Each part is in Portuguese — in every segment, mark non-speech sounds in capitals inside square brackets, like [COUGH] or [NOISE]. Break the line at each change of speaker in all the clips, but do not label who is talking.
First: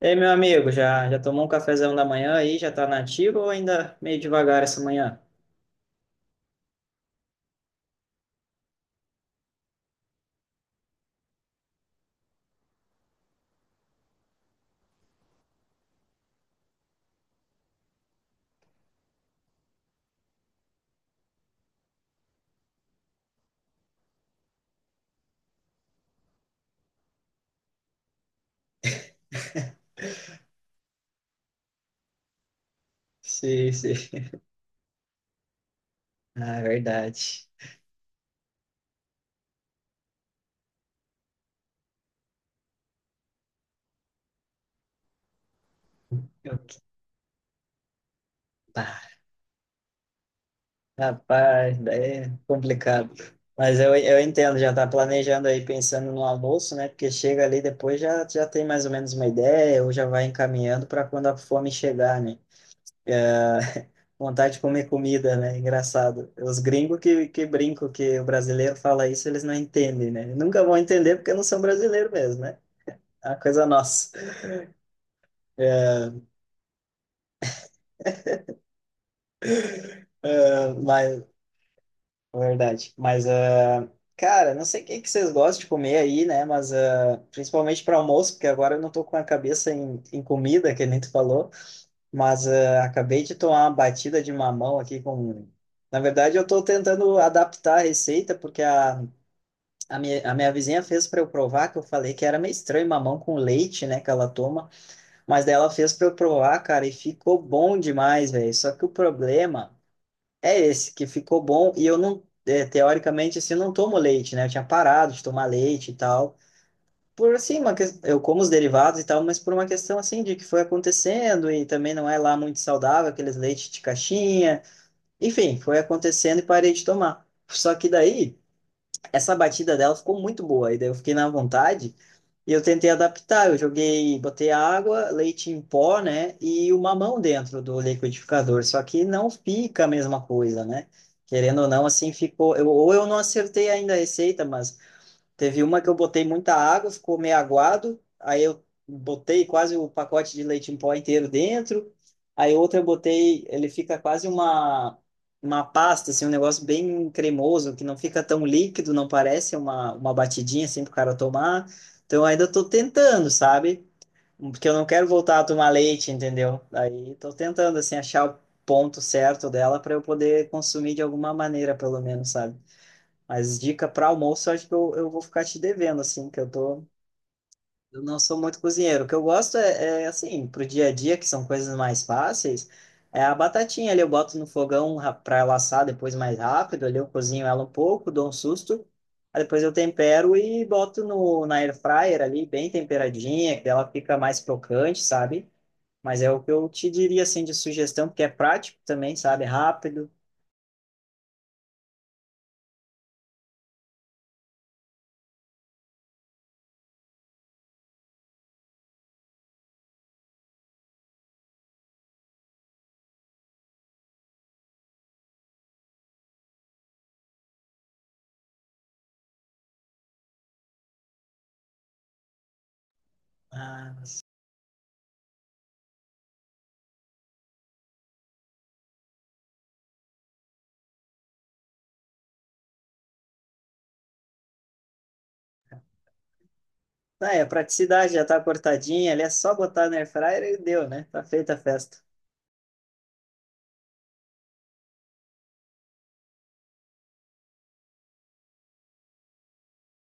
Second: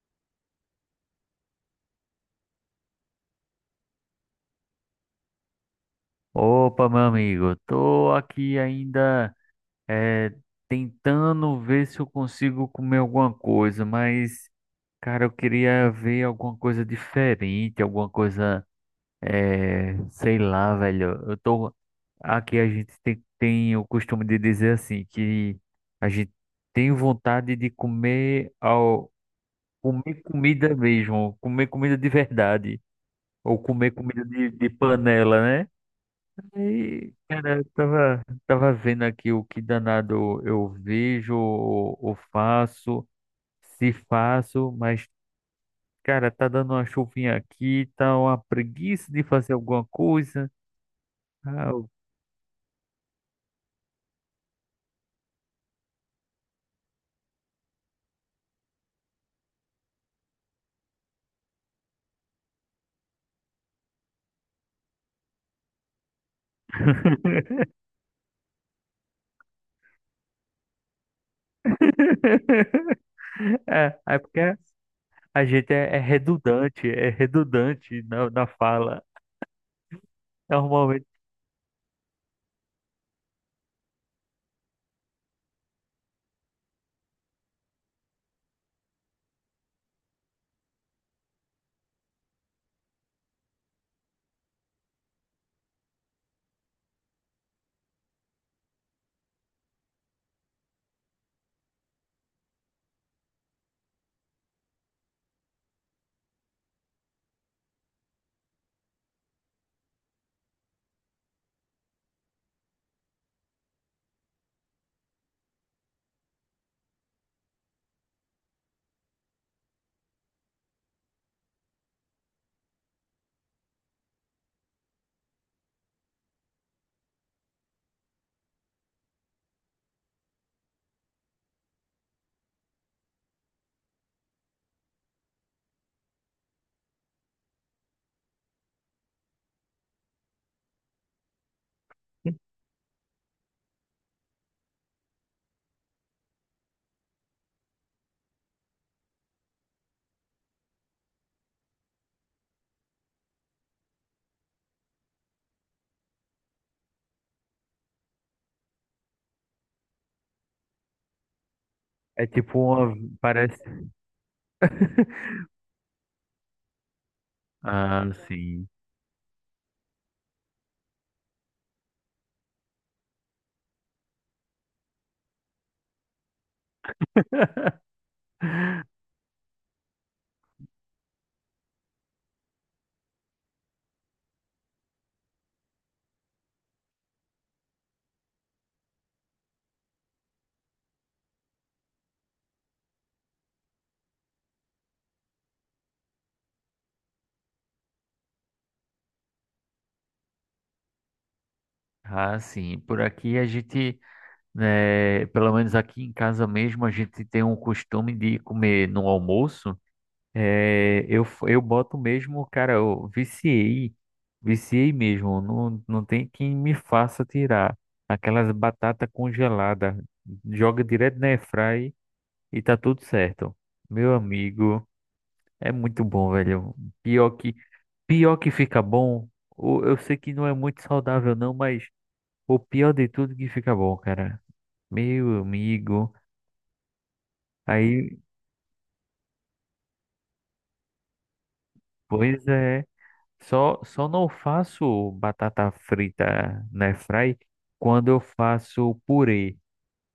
Ei, meu amigo, já tomou um cafezão da manhã aí? Já tá nativo ou ainda meio devagar essa manhã?
Opa, meu amigo, tô aqui ainda eh, tentando ver se eu consigo comer alguma coisa, mas, cara, eu queria ver alguma coisa diferente, alguma coisa, sei lá, velho. Eu tô. Aqui a gente tem o costume de dizer assim, que a gente tem vontade de comer, comer comida mesmo, comer comida de verdade, ou
Sim,
comer
sim.
comida
[LAUGHS]
de panela, né?
Ah, é
E,
verdade.
cara, eu tava vendo aqui o que danado eu vejo, ou faço, se faço, mas, cara, tá
Eu-
dando uma chuvinha aqui, tá uma
tá.
preguiça de fazer alguma coisa. Ah,
Rapaz,
eu-
daí é complicado. Mas eu entendo, já tá planejando aí, pensando no almoço, né? Porque chega ali depois já tem mais ou menos uma ideia, ou já vai encaminhando para quando a fome chegar, né? Vontade de comer comida, né? Engraçado. Os gringos que
[LAUGHS]
brincam que o brasileiro fala isso, eles não entendem, né? Nunca vão entender porque não são brasileiros mesmo, né? É uma coisa
É,
nossa.
é porque a gente é
É,
redundante, é redundante na fala. Normalmente
mas, é verdade. Mas, ah, cara, não sei o que que vocês gostam de comer aí, né? Mas, ah, principalmente para almoço, porque agora eu não tô com a cabeça em comida, que nem tu falou. Mas ah, acabei de tomar uma batida de mamão aqui com. Na verdade, eu tô tentando adaptar a receita, porque a a minha vizinha fez para eu provar, que eu falei que era meio estranho mamão com leite, né, que ela toma, mas daí ela fez para eu provar, cara, e ficou bom demais, velho. Só que o problema é esse, que ficou bom e eu não, é, teoricamente, assim, eu não tomo leite, né? Eu tinha parado de tomar leite e tal. Por assim, uma que eu como os derivados e tal, mas por uma questão assim de que foi acontecendo e também não é lá muito saudável aqueles leites de caixinha. Enfim, foi acontecendo e parei de tomar. Só que daí essa batida dela ficou muito boa. E daí eu fiquei na vontade e eu tentei adaptar. Eu joguei, botei água, leite em pó, né? E o mamão dentro do liquidificador. Só que não fica a mesma coisa, né? Querendo ou não, assim ficou. Eu, ou eu não acertei ainda a receita, mas teve uma que eu botei muita água, ficou meio aguado. Aí eu botei quase o pacote de leite em pó inteiro dentro. Aí outra eu botei, ele fica quase uma pasta, assim, um negócio bem cremoso, que não fica tão líquido, não parece uma batidinha assim para o cara tomar. Então eu
é
ainda
tipo
estou
uma,
tentando,
parece.
sabe? Porque eu não quero voltar a
[LAUGHS]
tomar leite, entendeu? Aí estou tentando assim
Ah,
achar o
sim.
ponto certo dela para eu poder consumir de alguma maneira, pelo menos, sabe? Mas dica para almoço, eu acho que eu vou ficar te devendo, assim, que eu tô.
[LAUGHS]
Eu não sou muito cozinheiro. O que eu gosto é, é assim, pro dia a dia, que são coisas mais fáceis, é a batatinha ali, eu boto no fogão para pra ela assar depois mais rápido, ali eu cozinho ela um pouco, dou um susto, aí depois eu tempero e boto no, na air fryer ali, bem temperadinha, que ela fica mais crocante, sabe? Mas é o que eu te diria, assim, de sugestão, porque é prático também, sabe? Rápido.
Ah, sim. Por aqui a gente. É, pelo menos aqui em casa mesmo, a gente tem um costume de comer no almoço. É, eu, eu boto mesmo, cara, eu viciei, viciei mesmo. Não, não tem quem me faça tirar aquelas batata congelada. Joga direto na airfry e tá tudo certo.
Ah,
Meu amigo, é muito bom, velho. Pior que, pior que fica bom. Eu sei que não é muito saudável, não, mas o pior de tudo é que fica bom, cara. Meu amigo.
ah, é, a praticidade
Aí,
já tá cortadinha, ali é só botar na air fryer e deu, né? Tá feita a festa.
pois é, só não faço batata frita na fry quando eu faço purê.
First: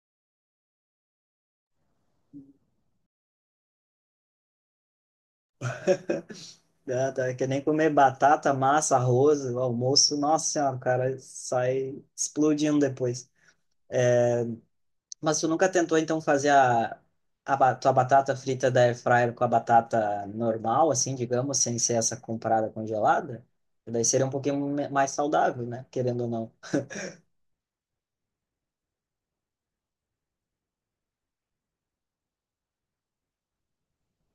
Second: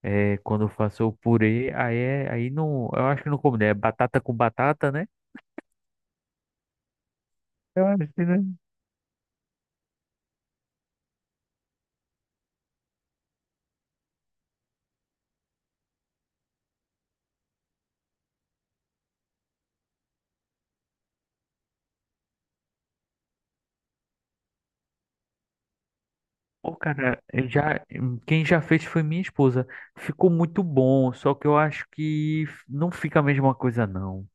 É, quando eu faço o purê, aí é, aí não, eu acho que não combina, é batata com batata, né?
Ah, tá, que nem
Eu
comer
acho que
batata,
não.
massa, arroz, o almoço, nossa senhora, o cara sai explodindo depois. Mas tu nunca tentou então fazer a, tua batata frita da air fryer com a batata normal, assim, digamos, sem ser essa comprada congelada? Daí seria um pouquinho mais saudável, né? Querendo ou não.
Eu já, quem já fez foi minha esposa. Ficou muito bom, só que eu acho que não fica a mesma coisa, não.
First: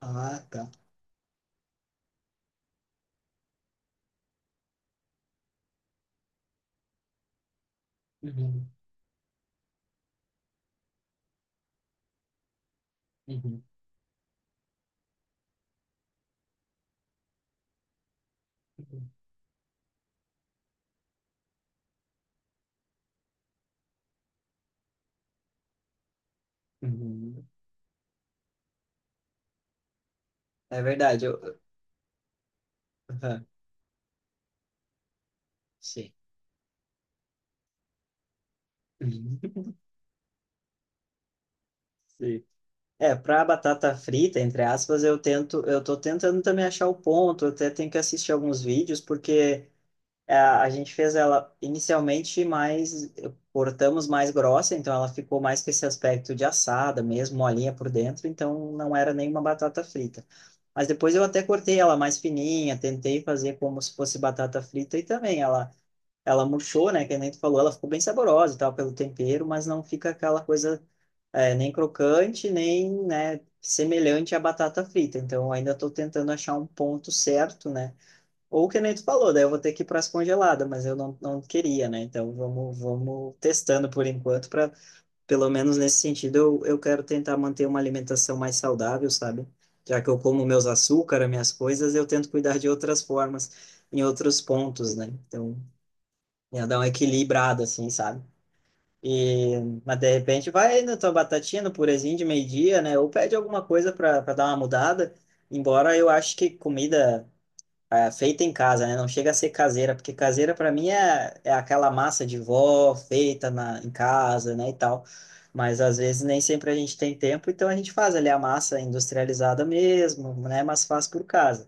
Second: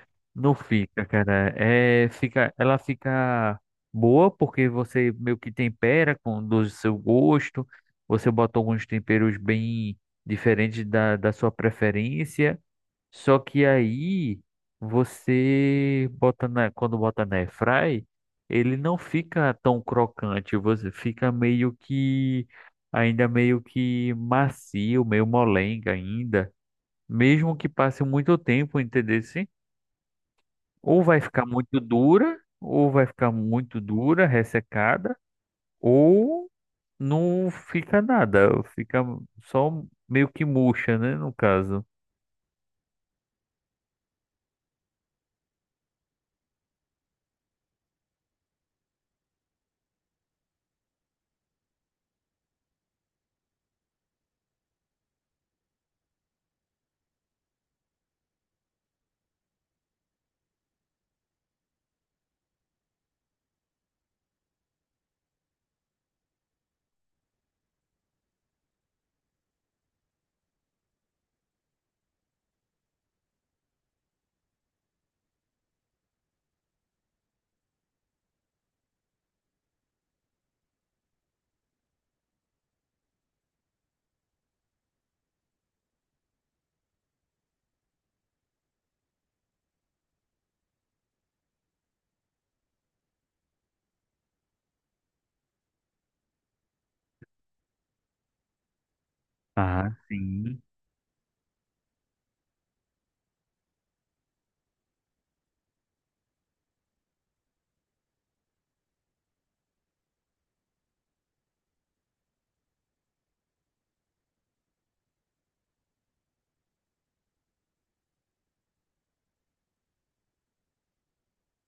Ah,
Não
tá.
fica, cara. É, fica, ela fica boa porque você meio que tempera com do seu gosto. Você bota
Uhum,
alguns temperos bem diferentes da sua preferência. Só
uhum,
que aí você bota na, quando bota na airfry, ele não
uhum,
fica tão crocante. Você fica meio que ainda meio que macio, meio molenga ainda,
uhum.
mesmo que passe muito tempo, entendeu?
É
Ou vai
verdade.
ficar
Eu...
muito dura,
Uhum,
ressecada,
sim.
ou não fica nada, fica só meio que murcha, né, no caso.
Sim. É, para batata frita, entre aspas, eu tento, eu tô tentando também achar o ponto, eu até tenho que assistir alguns vídeos, porque é, a gente fez ela inicialmente mais, cortamos mais grossa, então ela ficou mais com esse aspecto de assada mesmo, molinha por dentro, então não era nenhuma batata frita. Mas depois eu até cortei ela mais fininha, tentei fazer como se fosse batata frita e também ela murchou, né, que nem tu falou, ela ficou bem saborosa e tal, pelo tempero, mas não fica aquela coisa é, nem crocante, nem, né, semelhante à batata frita. Então, eu ainda estou tentando achar um ponto certo, né? Ou que nem tu falou, daí eu vou ter que ir para as congeladas, mas eu não, não queria, né? Então, vamos testando por enquanto, para pelo menos nesse sentido, eu quero tentar manter uma alimentação mais saudável, sabe? Já que eu como meus açúcar, minhas coisas, eu tento cuidar de outras formas, em outros pontos, né? Então, ia dar uma equilibrada, assim, sabe? E,
Ah,
mas de repente
sim.
vai na tua batatinha, no purezinho de meio-dia, né? Ou pede alguma coisa para dar uma mudada. Embora eu acho que comida ah, feita em casa, né? Não chega a ser caseira, porque caseira para mim é, é aquela massa de vó feita em casa, né? E tal. Mas às vezes nem sempre a gente tem tempo, então a gente faz ali a massa industrializada mesmo, né? Mas faz por casa.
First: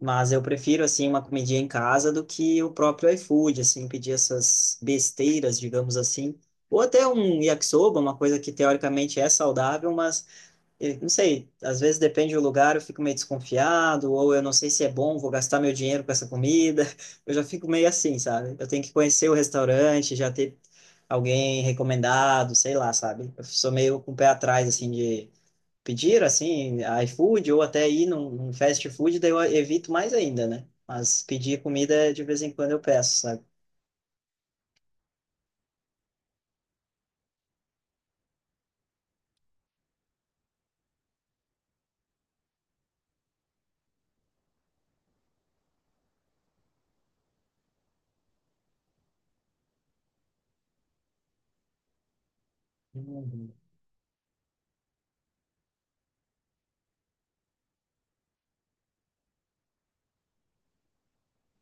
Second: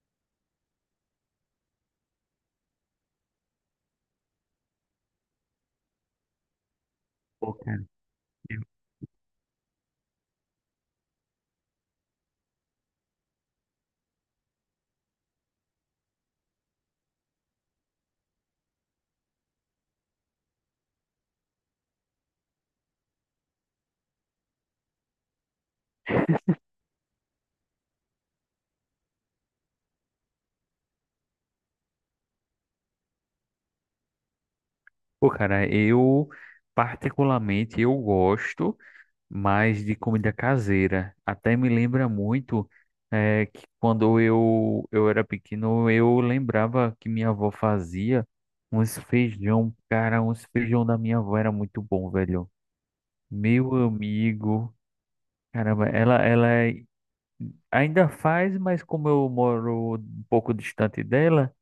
Mas eu prefiro, assim, uma comidinha em casa do que o próprio iFood, assim, pedir essas besteiras, digamos assim. Ou até um
Pô, cara,
yakisoba, uma coisa que
eu
teoricamente é saudável, mas não sei, às vezes depende do lugar, eu fico meio desconfiado, ou eu não sei se é bom, vou gastar meu dinheiro com essa comida. [LAUGHS] Eu já fico meio assim, sabe? Eu tenho que conhecer o restaurante, já ter alguém recomendado, sei lá, sabe? Eu sou meio com o pé atrás, assim, de pedir, assim, iFood ou até ir num, num fast food, daí eu evito mais ainda, né? Mas pedir comida de vez em quando eu peço, sabe?
pô, cara, eu, particularmente eu gosto mais de comida caseira. Até me lembra muito é, que quando eu era pequeno, eu lembrava que minha avó fazia uns feijão. Cara, uns feijão da minha avó era muito bom, velho.
Uhum.
Meu amigo, caramba, ainda faz, mas como eu moro um pouco distante dela,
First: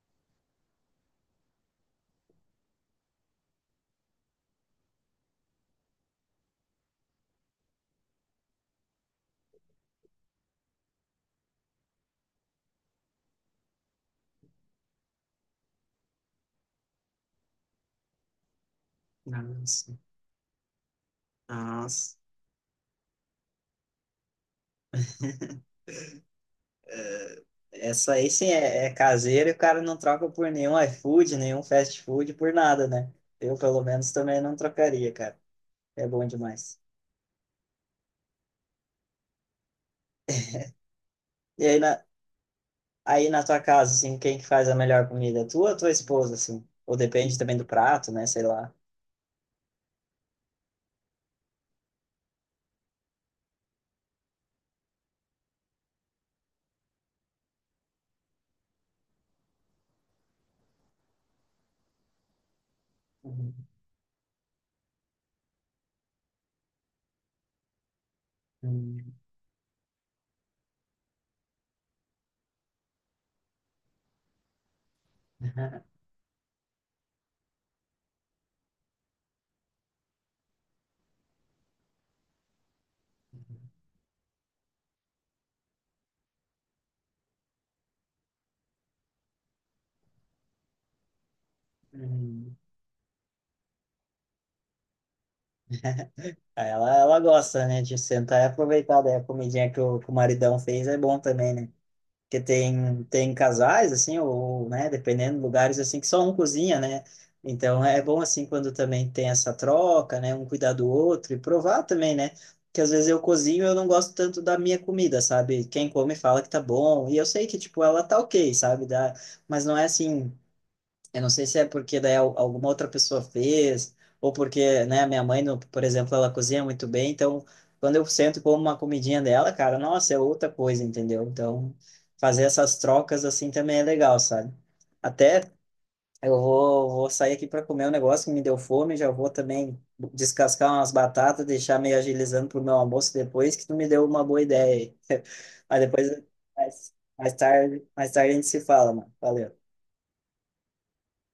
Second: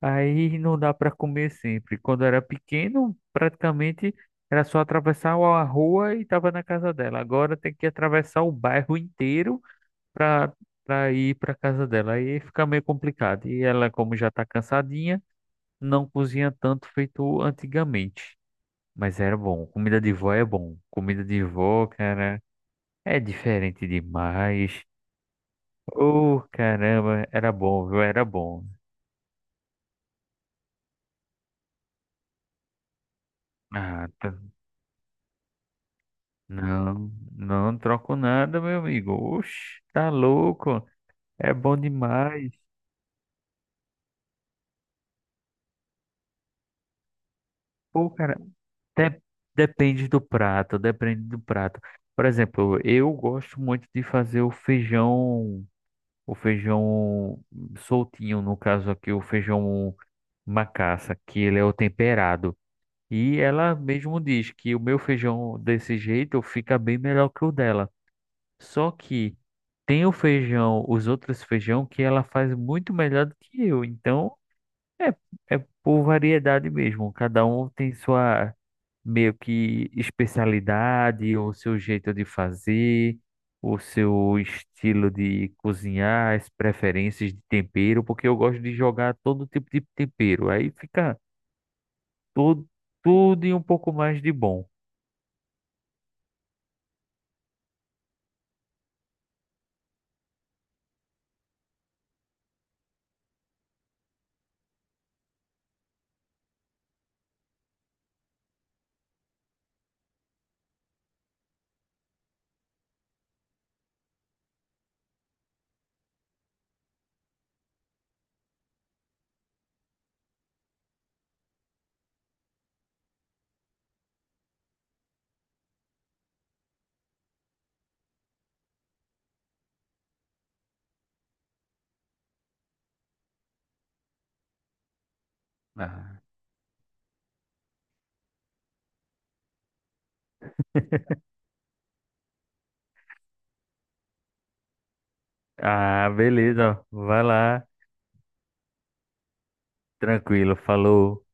aí não dá para comer sempre. Quando era pequeno, praticamente era só atravessar a rua e estava na casa dela. Agora tem que atravessar o bairro inteiro para ir para casa dela. Aí fica meio complicado. E ela, como já está cansadinha, não cozinha tanto feito antigamente. Mas era bom.
Nossa.
Comida de vó é bom. Comida de vó,
Nossa.
cara. É diferente demais. Oh, caramba, era bom, viu?
Essa
Era
aí sim
bom.
é, é caseira e o cara não troca por nenhum iFood, nenhum fast food, por nada, né? Eu, pelo
Ah,
menos, também
tá-
não trocaria, cara. É bom demais.
não, não troco nada, meu amigo. Oxe, tá louco? É
E
bom demais.
aí na tua casa, assim, quem que faz a melhor comida? Tu ou tua esposa, assim? Ou depende também do prato,
Pô,
né?
cara,
Sei lá.
de- depende do prato, depende do prato. Por exemplo, eu gosto muito de fazer o feijão soltinho, no caso aqui, o feijão macaça, que ele é o temperado. E
Uhum.
ela mesmo diz que o meu feijão desse jeito fica bem melhor que o dela. Só
Uhum.
que tem o feijão, os outros feijão que ela faz muito melhor do que eu. Então é, é por variedade mesmo. Cada um tem sua meio que especialidade, o seu jeito de fazer, o seu estilo de cozinhar, as preferências de tempero, porque eu gosto de jogar todo tipo de tempero. Aí fica tudo,
[LAUGHS]
tudo e um pouco mais de bom.
Ah, ela gosta, né, de sentar e aproveitar daí a comidinha que o maridão fez, é bom também, né? Porque tem, tem casais, assim, ou, né, dependendo, lugares, assim, que só um cozinha, né? Então, é bom, assim, quando também tem essa troca, né, um cuidar do outro e provar também, né? Porque às vezes eu cozinho e eu não gosto tanto da minha comida, sabe? Quem come fala que tá bom, e eu sei que, tipo, ela tá ok, sabe? Dá, mas não é assim, eu não sei se é porque daí alguma outra pessoa fez, ou porque, né, minha mãe, por exemplo, ela cozinha muito bem, então quando eu sento e como uma comidinha dela, cara, nossa, é outra coisa, entendeu? Então, fazer essas trocas assim também é legal, sabe? Até
Ah,
eu vou sair aqui para comer um negócio que me deu fome, já vou também descascar umas batatas, deixar meio agilizando pro meu almoço depois, que tu me deu uma boa ideia aí. [LAUGHS] Mas
ah,
depois,
beleza. Vai lá.
mais tarde a gente se fala, mano. Valeu.
Tranquilo. Falou.